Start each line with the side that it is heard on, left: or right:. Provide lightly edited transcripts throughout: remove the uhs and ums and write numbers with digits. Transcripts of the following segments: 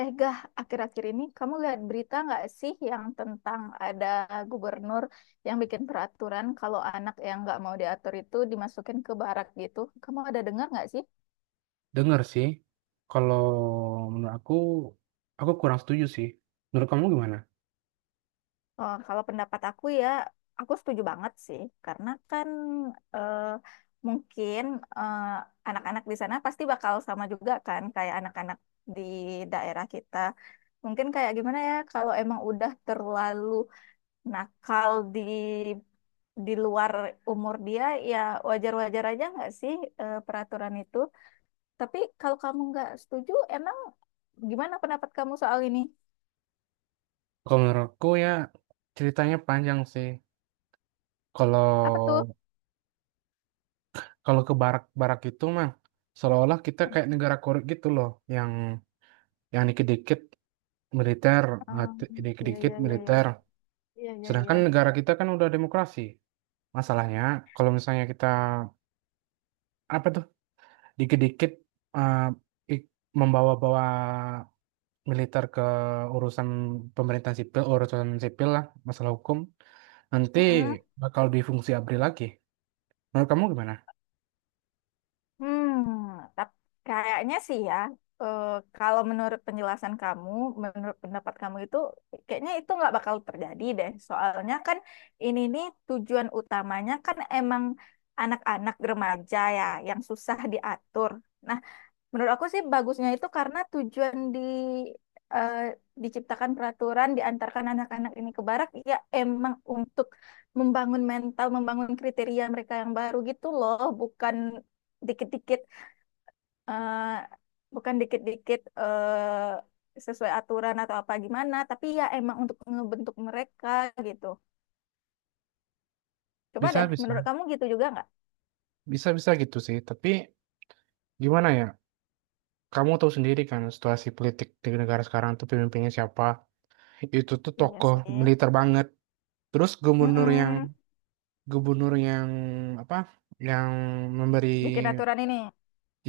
left: Gah, akhir-akhir ini kamu lihat berita nggak sih yang tentang ada gubernur yang bikin peraturan kalau anak yang nggak mau diatur itu dimasukin ke barak gitu? Kamu ada dengar nggak sih?
right: Dengar sih. Kalau menurut aku kurang setuju sih. Menurut kamu gimana?
left: Kalau pendapat aku, ya, aku setuju banget sih, karena kan eh, mungkin eh, anak-anak di sana pasti bakal sama juga kan kayak anak-anak di daerah kita. Mungkin kayak gimana ya, kalau emang udah terlalu nakal di luar umur dia, ya wajar-wajar aja nggak sih peraturan itu. Tapi kalau kamu nggak setuju, emang gimana pendapat kamu soal ini?
right: Kalau menurut aku ya ceritanya panjang sih.
left: Apa tuh?
right: Kalau kalau ke barak-barak itu mah seolah-olah kita kayak negara korup gitu loh, yang yang dikit-dikit militer,
left: Iya,
right: dikit-dikit
left: iya, iya, iya.
right: militer.
left: Iya, iya,
right: Sedangkan negara kita kan udah demokrasi. Masalahnya kalau misalnya kita apa tuh dikit-dikit eh, ik- membawa-bawa militer ke urusan pemerintahan sipil, urusan sipil lah, masalah hukum, nanti
left: iya.
right: bakal di fungsi ABRI lagi. Menurut kamu gimana?
left: Hmm, tapi kayaknya sih, ya, eh, kalau menurut penjelasan kamu, menurut pendapat kamu itu, kayaknya itu nggak bakal terjadi deh. Soalnya kan ini nih tujuan utamanya kan emang anak-anak remaja, ya, yang susah diatur. Nah, menurut aku sih bagusnya itu karena tujuan eh, diciptakan peraturan diantarkan anak-anak ini ke barak ya emang untuk membangun mental, membangun kriteria mereka yang baru gitu loh, bukan dikit-dikit eh, sesuai aturan atau apa gimana, tapi ya emang untuk ngebentuk mereka gitu. Coba
right: Bisa
left: deh, menurut
right: bisa.
left: kamu gitu juga nggak?
right: Bisa bisa gitu sih, tapi gimana ya, kamu tahu sendiri kan situasi politik di negara sekarang tuh pemimpinnya siapa, itu tuh
left: Iya
right: tokoh
left: sih.
right: militer banget. Terus gubernur yang
left: Mm-mm.
right: gubernur yang apa, yang memberi
left: Bikin aturan ini.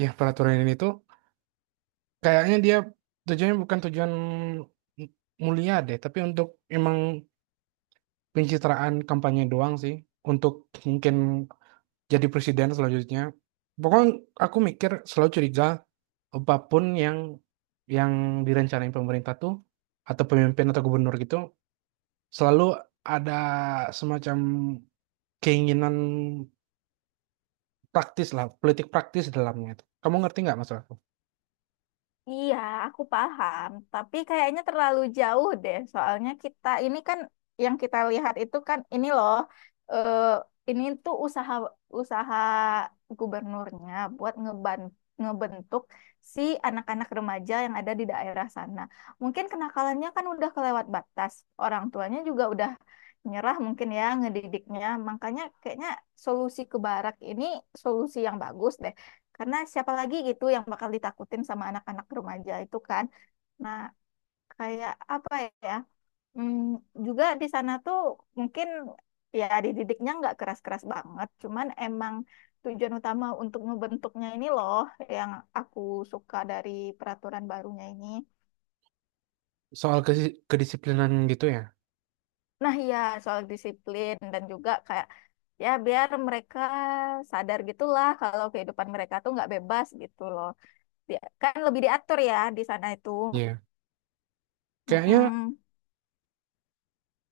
right: ya peraturan ini tuh kayaknya dia tujuannya bukan tujuan mulia deh, tapi untuk emang pencitraan kampanye doang sih, untuk mungkin jadi presiden selanjutnya. Pokoknya aku mikir selalu curiga, apapun yang direncanain pemerintah tuh, atau pemimpin atau gubernur gitu, selalu ada semacam keinginan praktis lah politik praktis dalamnya itu. Kamu ngerti nggak maksud aku?
left: Iya, aku paham, tapi kayaknya terlalu jauh deh. Soalnya kita ini kan, yang kita lihat itu kan ini loh, eh, ini tuh usaha usaha gubernurnya buat ngebentuk si anak-anak remaja yang ada di daerah sana. Mungkin kenakalannya kan udah kelewat batas. Orang tuanya juga udah nyerah mungkin ya ngedidiknya. Makanya kayaknya solusi ke barak ini solusi yang bagus deh. Karena siapa lagi gitu yang bakal ditakutin sama anak-anak remaja itu kan. Nah, kayak apa ya? Hmm, Juga di sana tuh mungkin ya dididiknya nggak keras-keras banget, cuman emang tujuan utama untuk ngebentuknya ini loh yang aku suka dari peraturan barunya ini.
right: Soal kesi kedisiplinan gitu ya?
left: Nah, ya soal disiplin dan juga kayak, ya, biar mereka sadar gitulah kalau kehidupan mereka tuh nggak bebas gitu loh. Dia kan lebih diatur ya di sana itu.
right: Iya. Kayaknya
left: Mm-mm.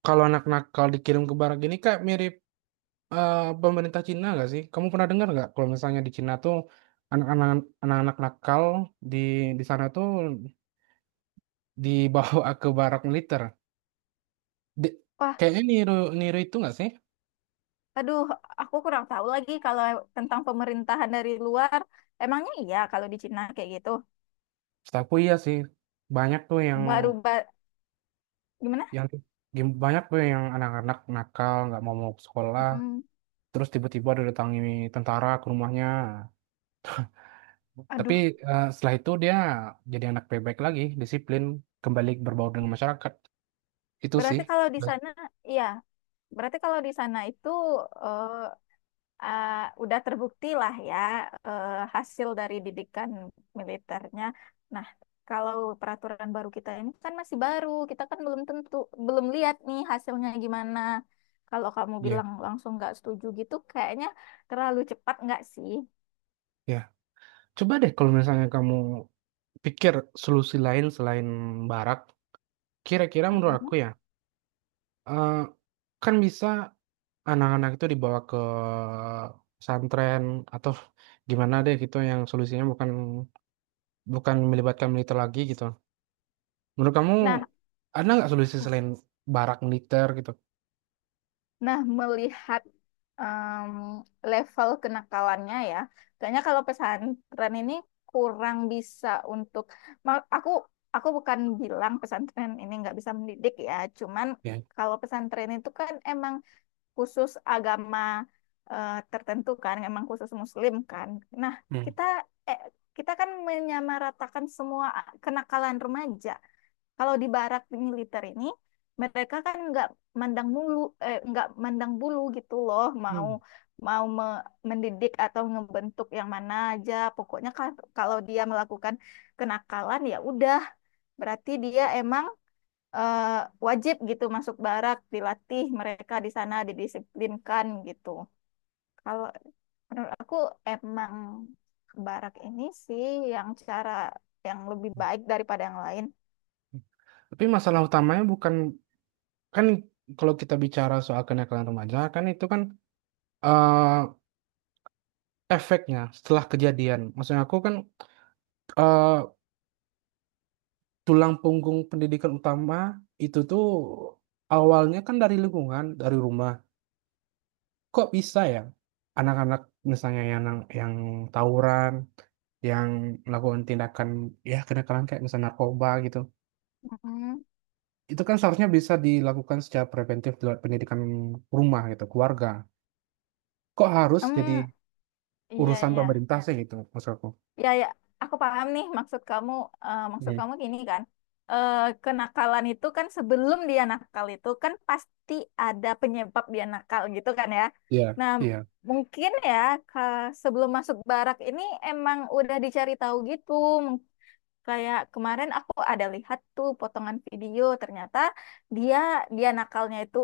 right: kalau anak nakal dikirim ke barak gini kayak mirip pemerintah Cina nggak sih? Kamu pernah dengar nggak kalau misalnya di Cina tuh anak-anak anak-anak nakal di di sana tuh dibawa ke barak militer? Di
left: Wah,
right: kayaknya niru niru itu nggak sih?
left: aduh, aku kurang tahu lagi kalau tentang pemerintahan dari luar. Emangnya iya kalau di Cina kayak gitu.
right: Setahuku iya sih. Banyak tuh
left: Baru ba gimana?
right: yang gim banyak tuh yang anak-anak nakal nggak mau mau ke sekolah,
left: Mm-mm.
right: terus tiba-tiba didatangi tentara ke rumahnya. Tapi,
left: Aduh,
right: setelah itu dia jadi anak baik-baik lagi, disiplin, kembali berbaur dengan masyarakat. Itu sih.
left: berarti kalau di
right: Ba
left: sana, iya. Berarti kalau di sana itu eh, eh, udah terbukti lah, ya, eh, hasil dari didikan militernya. Nah, kalau peraturan baru kita ini kan masih baru, kita kan belum lihat nih hasilnya gimana. Kalau kamu
right: iya,
left: bilang langsung nggak setuju gitu, kayaknya terlalu cepat nggak sih?
right: iya. Coba deh kalau misalnya kamu pikir solusi lain selain barak, kira-kira menurut
left: Mm-mm.
right: aku ya, eee, kan bisa anak-anak itu dibawa ke pesantren atau gimana deh gitu yang solusinya bukan bukan melibatkan militer lagi gitu. Menurut kamu
left: Nah,
right: ada nggak solusi selain barak militer gitu?
left: nah, melihat em, level kenakalannya, ya, kayaknya kalau pesantren ini kurang bisa untuk ma- aku aku bukan bilang pesantren ini nggak bisa mendidik, ya, cuman
right: Ya,
left: kalau pesantren itu kan emang khusus agama tertentu kan, emang khusus Muslim kan. Nah,
right: mhm,
left: kita eh, kita kan menyamaratakan semua kenakalan remaja. Kalau di barak militer ini, mereka kan nggak mandang mulu, mandang bulu gitu loh, mau
right: mmm.
left: mau me- mendidik atau ngebentuk yang mana aja. Pokoknya kalau dia melakukan kenakalan ya udah, berarti dia emang eh, wajib gitu masuk barak, dilatih mereka di sana, didisiplinkan gitu. Kalau menurut aku emang barak ini sih yang cara yang lebih baik daripada yang lain.
right: Mmm. Tapi masalah utamanya bukan kan kalau kita bicara soal kenakalan remaja kan itu kan, eee, efeknya, setelah kejadian. Maksudnya aku kan, eee, tulang punggung pendidikan utama itu tuh awalnya kan dari lingkungan, dari rumah. Kok bisa ya anak-anak misalnya yang nang yang tawuran, yang melakukan tindakan, ya kenakalan kayak misalnya narkoba gitu,
left: Mm.
right: itu kan seharusnya bisa dilakukan secara preventif lewat pendidikan rumah gitu, keluarga. Kok harus jadi
left: Em, Iya,
right: urusan
left: iya.
right: pemerintah iya sih gitu maksud aku.
left: Ya, ya. Aku paham nih maksud kamu. Maksud
right: Mhm,
left: kamu gini kan. eh Kenakalan itu kan sebelum dia nakal itu kan pasti ada penyebab dia nakal gitu kan, ya.
right: iya,
left: Nah,
right: iya.
left: mungkin ya ka- sebelum masuk barak ini emang udah dicari tahu gitu. Kayak kemarin aku ada lihat tuh potongan video, ternyata dia dia nakalnya itu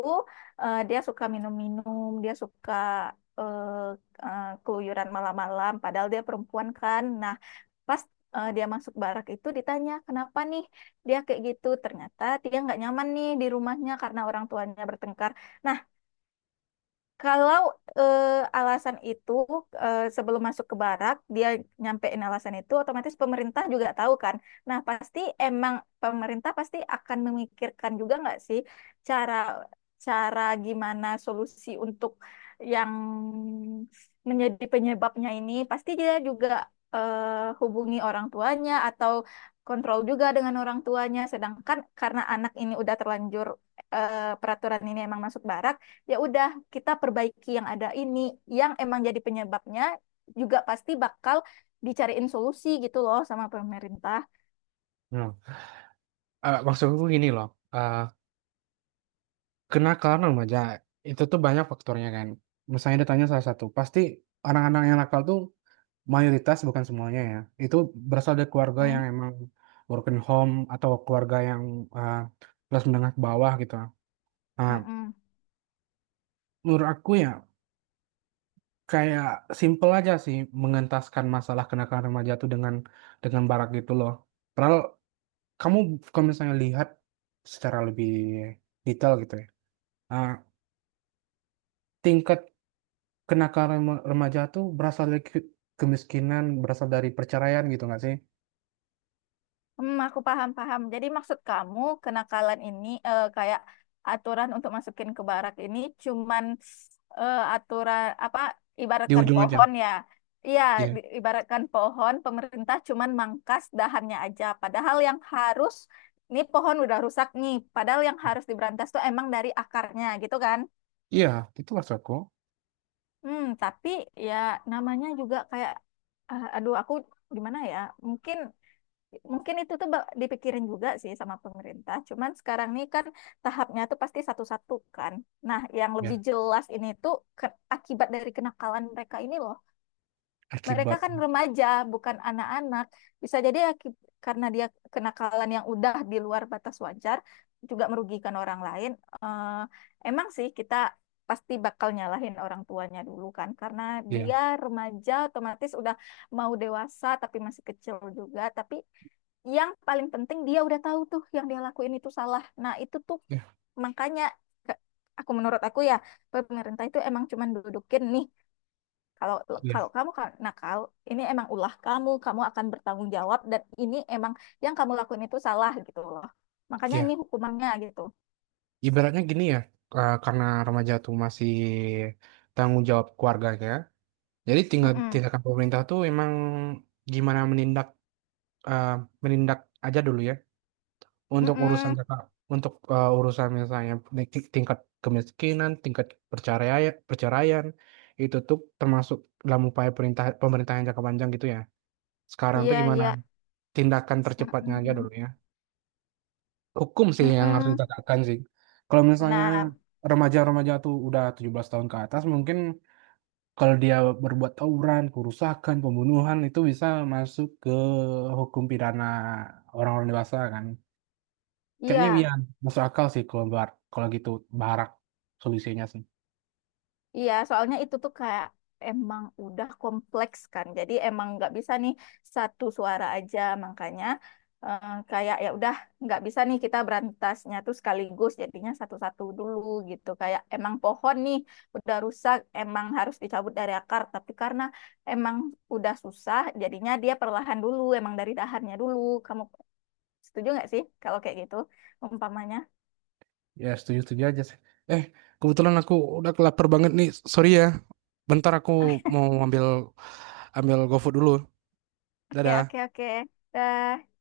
left: dia suka minum-minum, dia suka eh keluyuran malam-malam, padahal dia perempuan kan. Nah, pas dia masuk barak itu ditanya kenapa nih dia kayak gitu, ternyata dia nggak nyaman nih di rumahnya karena orang tuanya bertengkar. Nah, kalau alasan itu sebelum masuk ke barak dia nyampein alasan itu otomatis pemerintah juga tahu kan. Nah, pasti emang pemerintah pasti akan memikirkan juga nggak sih cara cara gimana solusi untuk yang menjadi penyebabnya ini. Pasti dia juga hubungi orang tuanya atau kontrol juga dengan orang tuanya. Sedangkan karena anak ini udah terlanjur peraturan ini emang masuk barak, ya udah kita perbaiki yang ada ini, yang emang jadi penyebabnya juga pasti bakal dicariin solusi gitu loh sama pemerintah.
right: Nah, maksud aku gini loh, eee kena karena remaja, itu tuh banyak faktornya kan. Misalnya ditanya salah satu, pasti anak-anak yang nakal tuh mayoritas bukan semuanya ya, itu berasal dari keluarga yang
left: Mm,
right: emang broken home atau keluarga yang, eee, kelas menengah ke bawah gitu. Nah,
left: mm-mm.
right: menurut aku ya kayak simple aja sih mengentaskan masalah kenakalan remaja tuh dengan barak gitu loh. Padahal kamu kalau misalnya lihat secara lebih detail gitu ya, eee, tingkat kenakalan rema remaja tuh berasal dari ke kemiskinan, berasal dari perceraian gitu nggak sih?
left: Aku paham paham. Jadi maksud kamu kenakalan ini kayak aturan untuk masukin ke barak ini cuman aturan apa,
right: Di iya
left: ibaratkan
right: ujung aja?
left: pohon ya. Iya,
right: Iya.
left: ibaratkan pohon pemerintah cuman mangkas dahannya aja. Padahal yang harus, ini pohon udah rusak nih. Padahal yang harus diberantas tuh emang dari akarnya gitu kan.
right: Iya, itu maksudku.
left: Tapi ya namanya juga kayak, ah, aduh, aku gimana ya? Mungkin Mungkin itu tuh dipikirin juga sih sama pemerintah. Cuman sekarang nih kan tahapnya tuh pasti satu-satu kan. Nah, yang lebih
right: Ya,
left: jelas ini tuh akibat dari kenakalan mereka ini loh, mereka
right: akibat
left: kan remaja, bukan anak-anak. Bisa jadi karena dia kenakalan yang udah di luar batas wajar, juga merugikan orang lain. Eh, Emang sih kita pasti bakal nyalahin orang tuanya dulu kan, karena
right: iya,
left: dia remaja otomatis udah mau dewasa tapi masih kecil juga. Tapi yang paling penting dia udah tahu tuh yang dia lakuin itu salah. Nah, itu tuh
right: iya,
left: makanya menurut aku, ya, pemerintah itu emang cuman dudukin nih, kalau
right: iya,
left: kalau kamu nakal, ini emang ulah kamu, kamu akan bertanggung jawab dan ini emang yang kamu lakuin itu salah gitu loh. Makanya ini
right: iya.
left: hukumannya gitu.
right: Ibaratnya gini ya, karena remaja tuh masih tanggung jawab keluarganya, jadi tinggal
left: Mm-mm.
right: tindakan pemerintah tuh emang gimana menindak eee, menindak aja dulu ya. Untuk urusan
left: Mm-mm.
right: Kakak untuk, urusan misalnya naik ti tingkat kemiskinan, tingkat percaraian perceraian, itu tuh termasuk dalam upaya perintah pemerintahan jangka panjang gitu ya? Sekarang tuh
left: Iya,
right: gimana
left: iya.
right: tindakan tercepatnya aja
left: Mm-mm.
right: dulu ya? Hukum sih yang harus
left: Mm-mm.
right: ditegakkan sih. Kalau misalnya
left: Nah,
right: remaja-remaja tuh udah 17 tahun ke atas mungkin kalau dia berbuat tawuran, kerusakan, pembunuhan itu bisa masuk ke hukum pidana orang-orang dewasa kan. Kayaknya iya,
left: iya.
right: masuk akal sih kalau bar kalau gitu barak solusinya sih.
left: Iya, soalnya itu tuh kayak emang udah kompleks kan. Jadi emang nggak bisa nih satu suara aja. Makanya kayak ya udah nggak bisa nih kita berantasnya tuh sekaligus. Jadinya satu-satu dulu gitu. Kayak emang pohon nih udah rusak, emang harus dicabut dari akar. Tapi karena emang udah susah, jadinya dia perlahan dulu. Emang dari dahannya dulu. Kamu setuju nggak sih kalau kayak gitu umpamanya?
right: Ya setuju-setuju aja sih. Eh, kebetulan aku udah lapar banget nih, sorry ya. Bentar aku mau ambil ambil GoFood dulu.
left: Oke,
right: Dadah.
left: oke, oke. Dah.